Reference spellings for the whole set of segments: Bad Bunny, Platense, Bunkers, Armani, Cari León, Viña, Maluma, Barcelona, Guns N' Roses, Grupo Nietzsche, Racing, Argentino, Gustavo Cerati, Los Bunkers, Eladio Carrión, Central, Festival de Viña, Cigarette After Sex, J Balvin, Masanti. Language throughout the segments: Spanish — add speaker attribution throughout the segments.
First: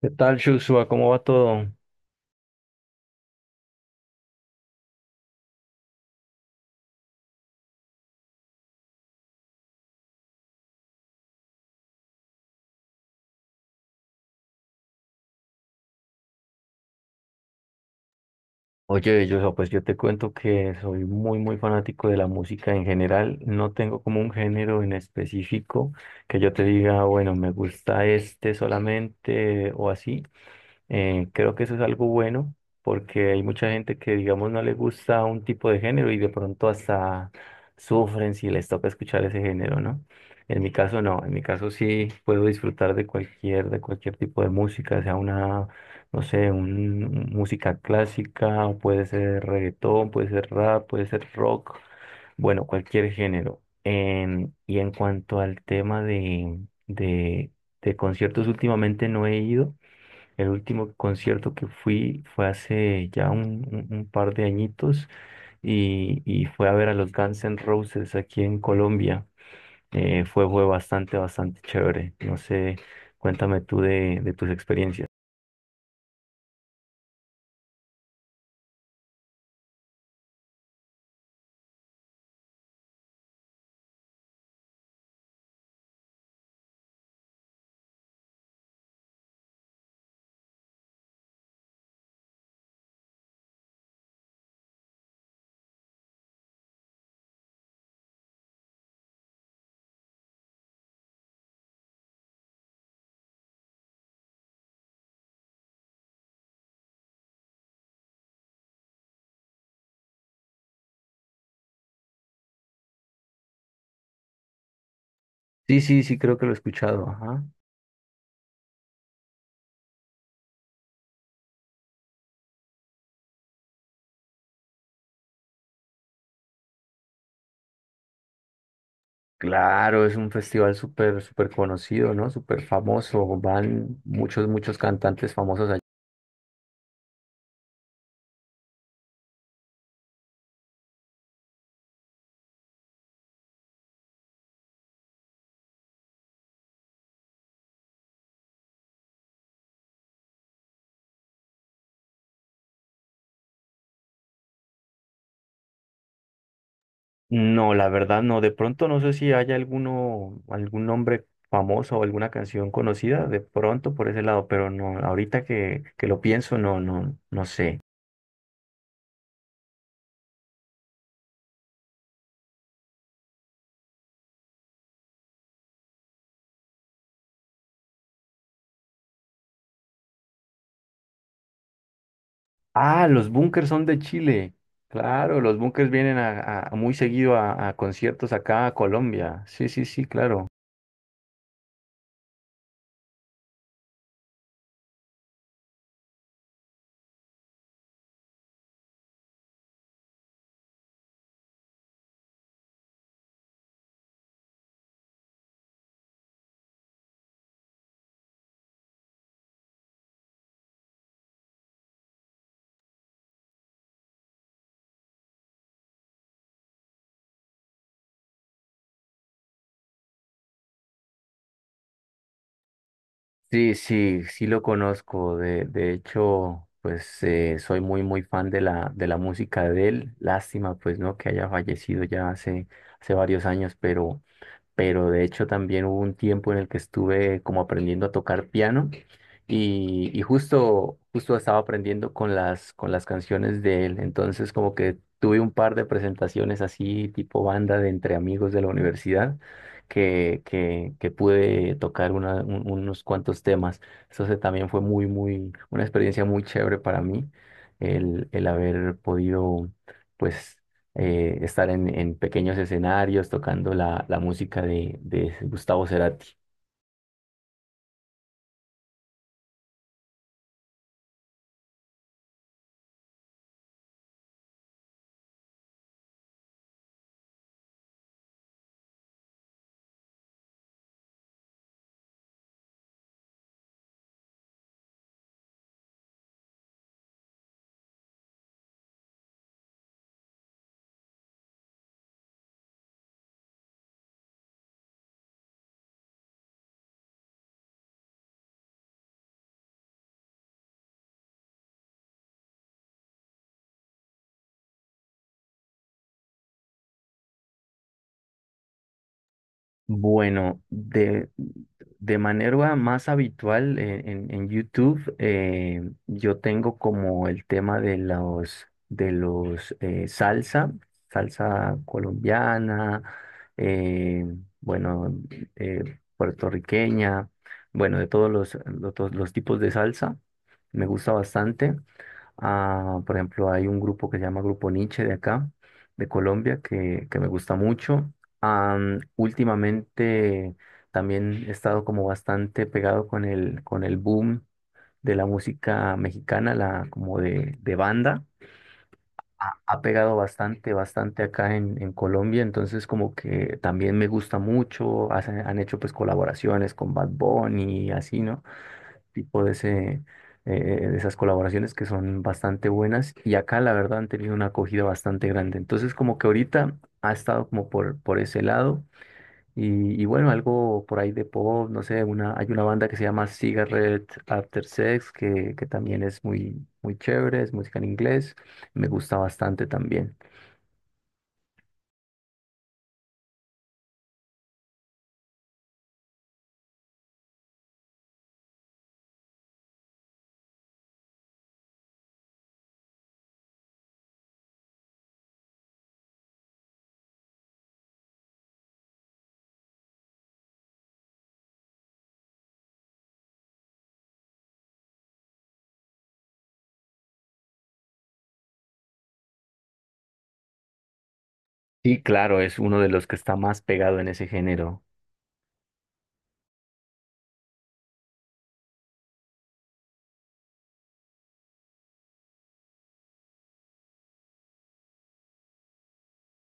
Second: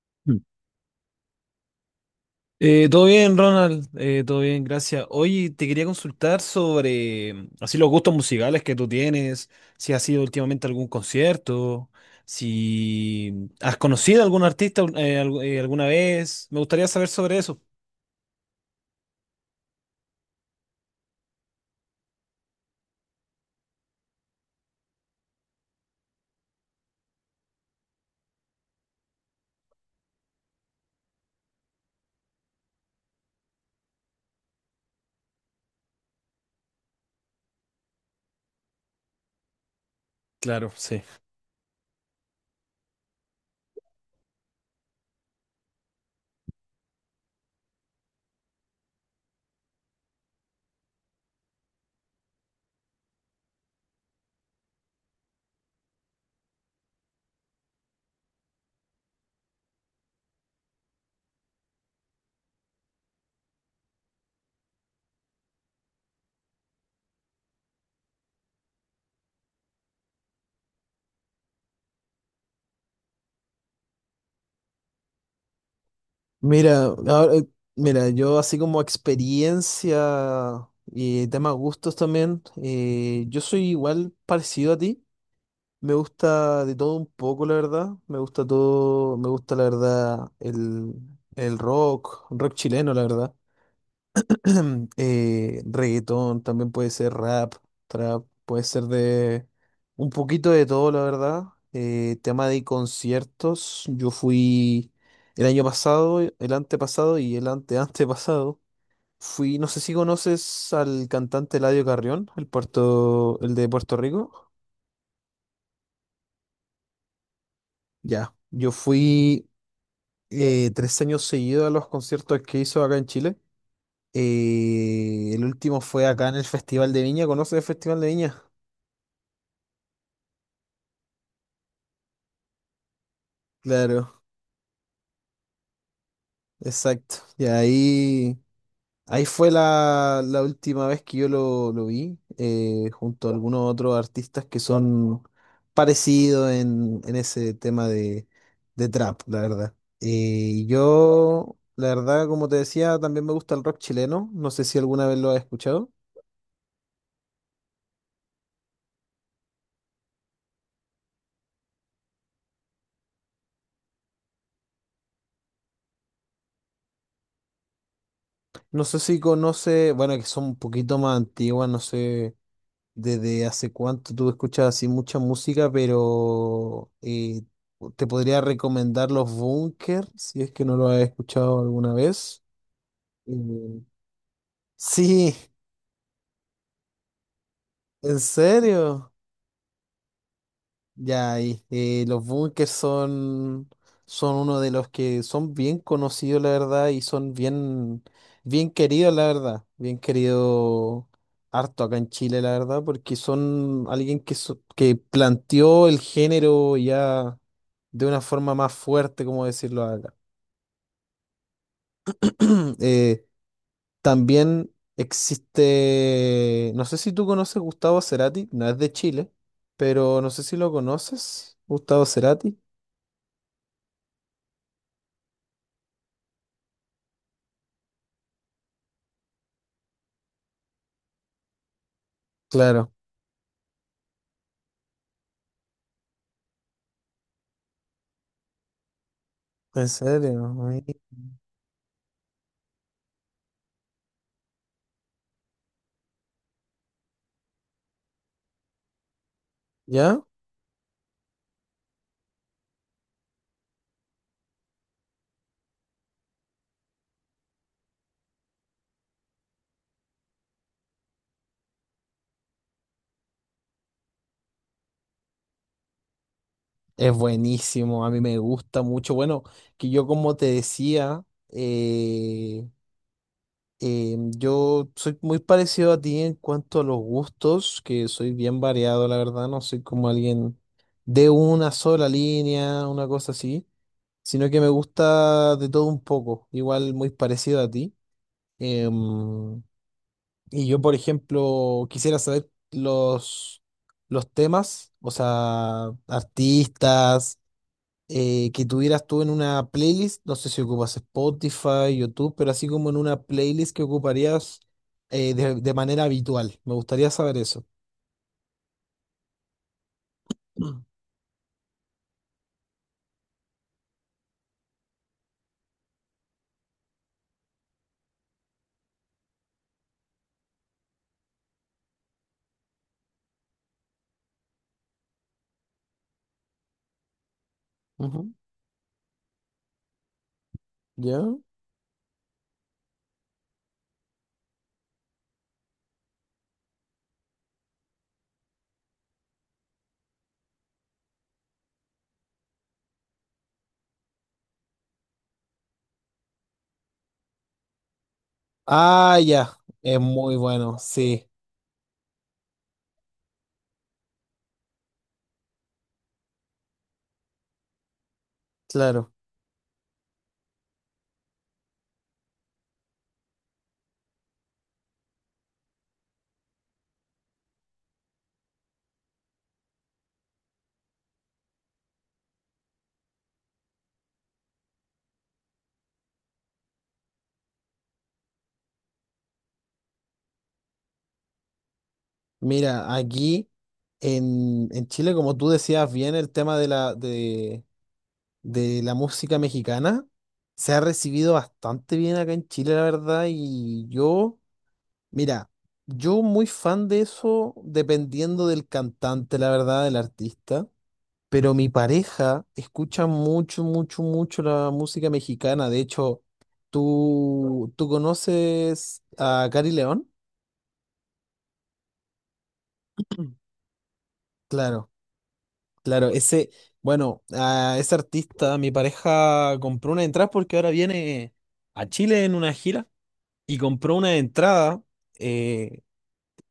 Speaker 1: ¿Qué
Speaker 2: Mm.
Speaker 1: tal, Joshua? ¿Cómo va todo?
Speaker 2: Todo bien, Ronald. Todo bien, gracias. Oye, te quería consultar sobre así los gustos musicales que tú tienes, si has ido últimamente a algún concierto, si has conocido a algún artista alguna vez. Me gustaría saber sobre eso.
Speaker 1: Oye, Joshua, pues yo te cuento que soy muy, muy fanático de la música en general. No tengo como un género en específico que yo te diga, "Ah, bueno, me gusta este solamente o así." Creo que eso es algo bueno porque hay mucha gente que, digamos, no le gusta un tipo de género y de pronto hasta sufren si les toca escuchar ese género, ¿no? En mi
Speaker 2: Claro, sí.
Speaker 1: caso no, en mi caso sí puedo disfrutar de cualquier tipo de música, sea una, no sé, música clásica, o puede ser reggaetón, puede ser rap, puede ser rock, bueno, cualquier género. Y en cuanto al tema de, de conciertos, últimamente no he ido. El último concierto que fui fue hace ya un par de añitos y fue a ver a los Guns N' Roses aquí en Colombia. Fue bastante, bastante chévere. No sé, cuéntame tú de tus experiencias.
Speaker 2: Mira, ahora- eh, mira, yo así como experiencia y tema gustos también, yo soy igual parecido a ti. Me gusta de todo un poco, la verdad. Me gusta todo, me gusta la verdad el rock, rock chileno, la verdad. Reggaetón, también puede ser rap, trap, puede ser de un poquito de todo, la verdad. Tema de conciertos, yo fui el año pasado, el antepasado y el ante anteantepasado. Fui, no sé si conoces al cantante Eladio Carrión, el de Puerto Rico.
Speaker 1: Sí, sí, sí, creo que lo he escuchado. Ajá.
Speaker 2: Ya, yo fui 3 años seguidos a los conciertos que hizo acá en Chile. El último fue acá en el Festival de Viña. ¿Conoces el Festival de Viña?
Speaker 1: Claro, es un festival súper, súper conocido, ¿no? Súper famoso. Van
Speaker 2: Claro,
Speaker 1: muchos, muchos cantantes famosos.
Speaker 2: exacto. Ahí fue la última vez que lo vi, junto a algunos otros artistas que son parecidos en ese tema de trap, la verdad. Yo, la verdad, como te decía, también me gusta el rock chileno. No sé si alguna vez lo has escuchado.
Speaker 1: No, la verdad no. De pronto no sé si hay alguno, algún nombre famoso o alguna canción conocida, de pronto por ese lado, pero no, ahorita que lo pienso, no, no, no sé.
Speaker 2: No sé si conoce, bueno, que son un poquito más antiguas, no sé desde hace cuánto tú escuchas así mucha música, pero te podría recomendar los Bunkers, si es que no lo has escuchado alguna vez.
Speaker 1: Ah, los
Speaker 2: Eh,
Speaker 1: Bunkers son de Chile.
Speaker 2: sí,
Speaker 1: Claro, los Bunkers vienen muy seguido a
Speaker 2: en
Speaker 1: conciertos acá a
Speaker 2: serio.
Speaker 1: Colombia. Sí, sí, sí, claro.
Speaker 2: Ya, y los bunkers son uno de los que son bien conocidos, la verdad, y son bien, bien queridos, la verdad. Bien querido harto acá en Chile, la verdad, porque son alguien que planteó el género ya de una forma más fuerte, como decirlo acá. Eh, También existe, no sé si tú conoces Gustavo Cerati, no es de Chile, pero no sé si lo conoces, Gustavo Cerati.
Speaker 1: Sí, sí, sí lo conozco. De hecho, pues soy muy, muy fan de la música de él. Lástima, pues, ¿no? Que haya fallecido ya hace,
Speaker 2: Claro.
Speaker 1: hace varios años, pero de hecho también hubo un tiempo en el que estuve como aprendiendo a tocar piano
Speaker 2: En
Speaker 1: y
Speaker 2: serio, mi-
Speaker 1: justo, justo estaba aprendiendo con con las canciones de él, entonces como que tuve un par de presentaciones así tipo banda de entre amigos de la universidad
Speaker 2: ¿ya?
Speaker 1: que pude tocar unos cuantos temas, entonces también fue muy, muy, una experiencia muy chévere para mí el haber podido... pues estar en pequeños escenarios tocando la música de Gustavo Cerati.
Speaker 2: Es buenísimo, a mí me gusta mucho. Bueno, que yo como te decía, eh, yo soy muy parecido a ti en cuanto a los gustos, que soy bien variado, la verdad, no soy como alguien de una sola línea, una cosa así, sino que me gusta de todo un poco, igual muy parecido a ti. Em, Y yo, por ejemplo, quisiera saber los temas, o sea, artistas, que tuvieras tú en una playlist, no sé si ocupas Spotify, YouTube, pero así como en una playlist que ocuparías de manera habitual. Me gustaría saber eso.
Speaker 1: Bueno,
Speaker 2: Mm.
Speaker 1: de manera más habitual en, en YouTube, yo tengo como el tema de los salsa, salsa colombiana, eh, bueno, puertorriqueña, bueno, de
Speaker 2: Ujú.
Speaker 1: de todos los tipos de salsa, me gusta
Speaker 2: ¿Ya?
Speaker 1: bastante. Ah, por ejemplo, hay un grupo que se llama Grupo Nietzsche de acá, de Colombia, que me gusta mucho. Últimamente también he estado como bastante pegado con con el boom de la música mexicana, la, como de banda.
Speaker 2: Ah, ya,
Speaker 1: Ha
Speaker 2: es
Speaker 1: pegado
Speaker 2: muy
Speaker 1: bastante,
Speaker 2: bueno,
Speaker 1: bastante
Speaker 2: sí,
Speaker 1: acá en Colombia, entonces como que también me gusta mucho. Han hecho pues colaboraciones con Bad Bunny y así, ¿no?
Speaker 2: claro.
Speaker 1: tipo de, ese, eh, de esas colaboraciones que son bastante buenas y acá la verdad han tenido una acogida bastante grande. Entonces como que ahorita ha estado como por ese lado y bueno, algo por ahí de pop, no sé, una, hay una banda que se llama Cigarette After Sex que también es muy, muy chévere, es música en inglés, me gusta bastante también.
Speaker 2: Mira, aquí en Chile, como tú decías bien, el tema de de la música mexicana. Se ha recibido bastante bien acá en Chile, la verdad, y yo, mira, yo muy fan de eso, dependiendo del cantante, la verdad, del artista, pero mi pareja escucha mucho, mucho, mucho la música mexicana. De hecho, tú conoces a Cari León?
Speaker 1: Y claro, es uno de los que está más pegado en ese género.
Speaker 2: Claro, claro, ese, bueno, a ese artista, mi pareja compró una entrada porque ahora viene a Chile en una gira. Y compró una entrada, eh,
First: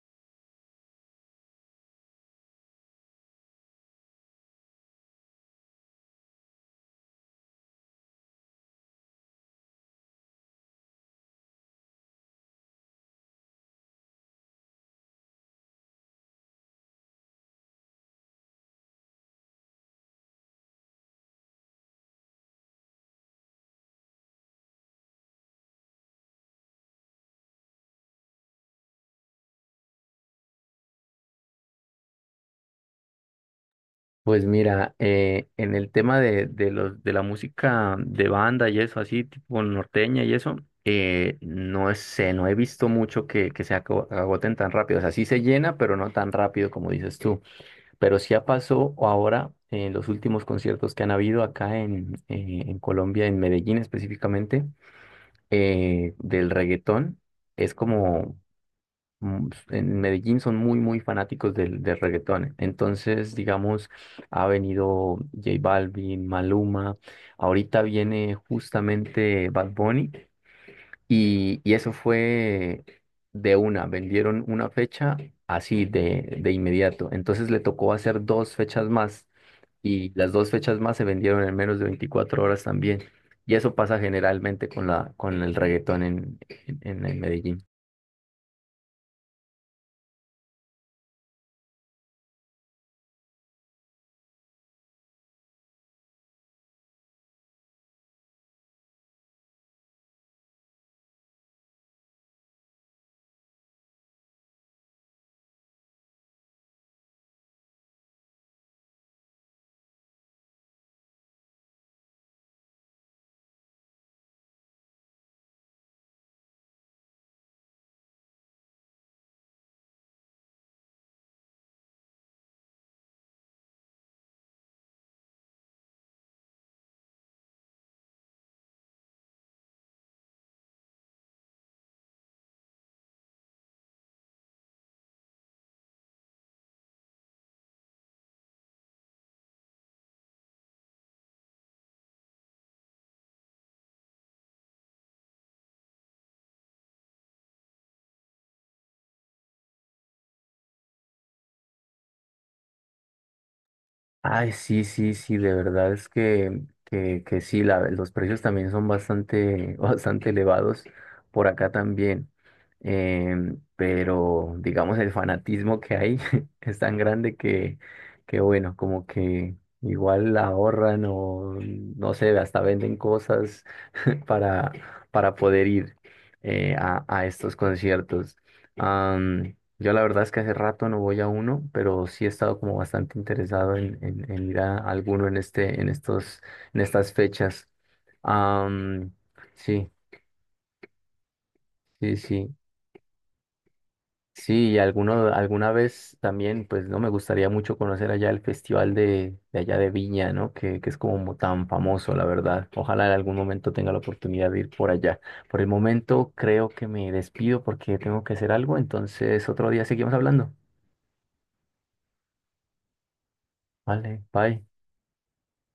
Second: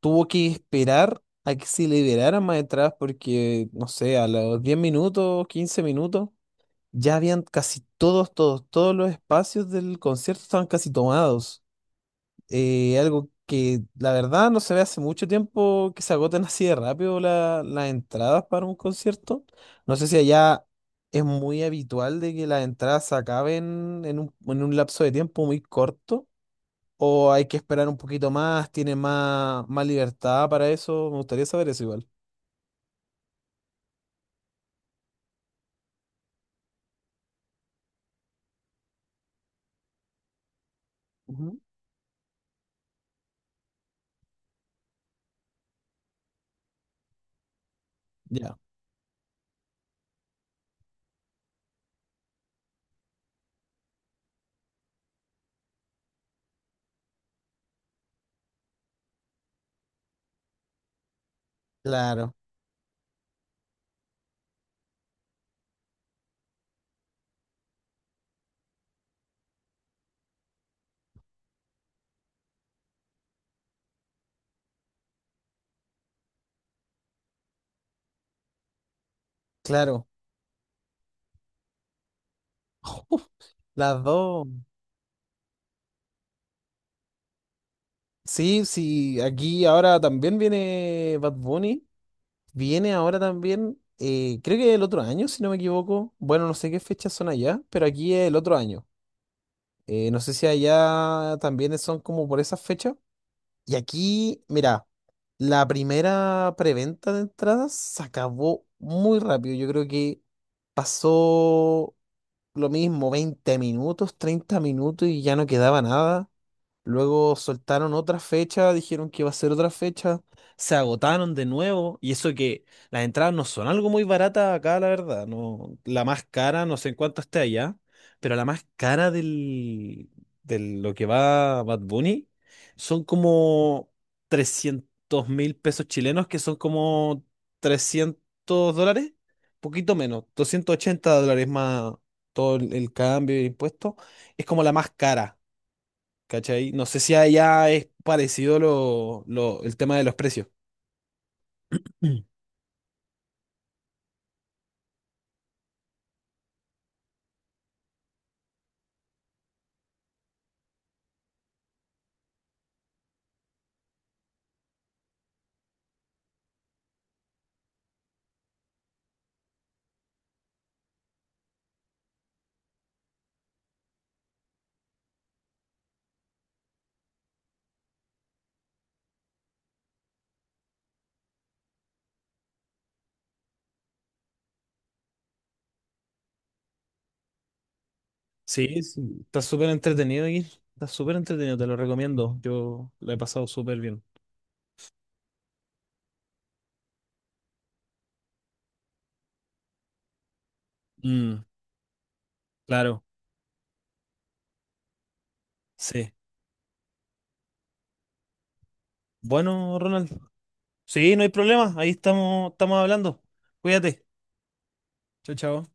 Speaker 2: tuvo que esperar a que se liberaran más entradas porque, no sé, a los 10 minutos, 15 minutos, ya habían casi todos, todos, todos los espacios del concierto estaban casi tomados. Algo que la verdad no se ve hace mucho tiempo que se agoten así de rápido la- las entradas para un concierto. No sé si allá es muy habitual de que las entradas se acaben en un lapso de tiempo muy corto. ¿O hay que esperar un poquito más? ¿Tiene más, más libertad para eso? Me gustaría saber eso igual.
Speaker 1: Pues mira, en el tema de la música de banda y eso, así tipo norteña y eso,
Speaker 2: Ujú.
Speaker 1: no sé, no he visto mucho que se agoten tan rápido. O sea, sí se llena, pero no tan rápido como dices tú. Pero sí ha
Speaker 2: Ya,
Speaker 1: pasado ahora en los últimos conciertos que han habido acá en Colombia, en Medellín específicamente, del reggaetón. Es como en Medellín son muy, muy fanáticos del, del
Speaker 2: claro,
Speaker 1: reggaetón. Entonces, digamos, ha venido J Balvin, Maluma, ahorita viene justamente Bad Bunny y eso fue de una, vendieron una fecha así de inmediato. Entonces le tocó hacer dos fechas más
Speaker 2: claro.
Speaker 1: y las dos fechas más se vendieron en menos de 24 horas también.
Speaker 2: Uf,
Speaker 1: Y eso pasa
Speaker 2: las dos.
Speaker 1: generalmente con la, con el reggaetón en en Medellín.
Speaker 2: Sí, sí, aquí ahora también viene Bad Bunny. Viene ahora también, creo que el otro año, si no me equivoco. Bueno, no sé qué fechas son allá, pero aquí es el otro año. No sé si allá también son como por esas fechas. Y aquí, mira, la primera preventa de entradas se acabó muy rápido. Yo creo que pasó lo mismo, 20 minutos, 30 minutos y ya no quedaba nada. Luego soltaron otra fecha, dijeron que iba a ser otra fecha, se agotaron de nuevo, y eso que las entradas no son algo muy baratas acá, la verdad, no, la más cara, no sé en cuánto esté allá, pero la más cara de lo que va Bad Bunny son como 300.000 pesos chilenos, que son como 300 dólares, poquito menos, 280 dólares más todo el cambio de impuestos, es como la más cara. ¿Cachai? No sé si allá es parecido el tema de los precios. Mm.
Speaker 1: Ay, sí, sí, sí, de verdad es que sí, la- los precios también son bastante, bastante elevados por acá también. Pero digamos el fanatismo que hay es tan grande que bueno, como que igual la ahorran o no sé, hasta venden cosas para, para poder ir a estos conciertos. Yo la verdad es que hace rato no voy a uno, pero sí he estado como bastante interesado en, en ir a alguno en este, en estos, en estas fechas.
Speaker 2: Sí,
Speaker 1: Am,
Speaker 2: está súper
Speaker 1: sí,
Speaker 2: entretenido aquí. Está súper entretenido, te lo
Speaker 1: sí,
Speaker 2: recomiendo.
Speaker 1: sí.
Speaker 2: Yo lo he pasado súper bien.
Speaker 1: Sí, y alguno, alguna vez también, pues no me gustaría mucho conocer allá el festival de allá de Viña, ¿no? Que es como
Speaker 2: Mm,
Speaker 1: tan famoso, la verdad.
Speaker 2: claro,
Speaker 1: Ojalá en algún momento tenga la oportunidad de ir por allá. Por el
Speaker 2: sí.
Speaker 1: momento creo que me despido porque tengo que hacer algo, entonces otro
Speaker 2: Bueno,
Speaker 1: día
Speaker 2: Ronald.
Speaker 1: seguimos hablando.
Speaker 2: Sí, no hay problema. Ahí estamos, estamos hablando. Cuídate.
Speaker 1: Vale, bye.
Speaker 2: Chao, chao.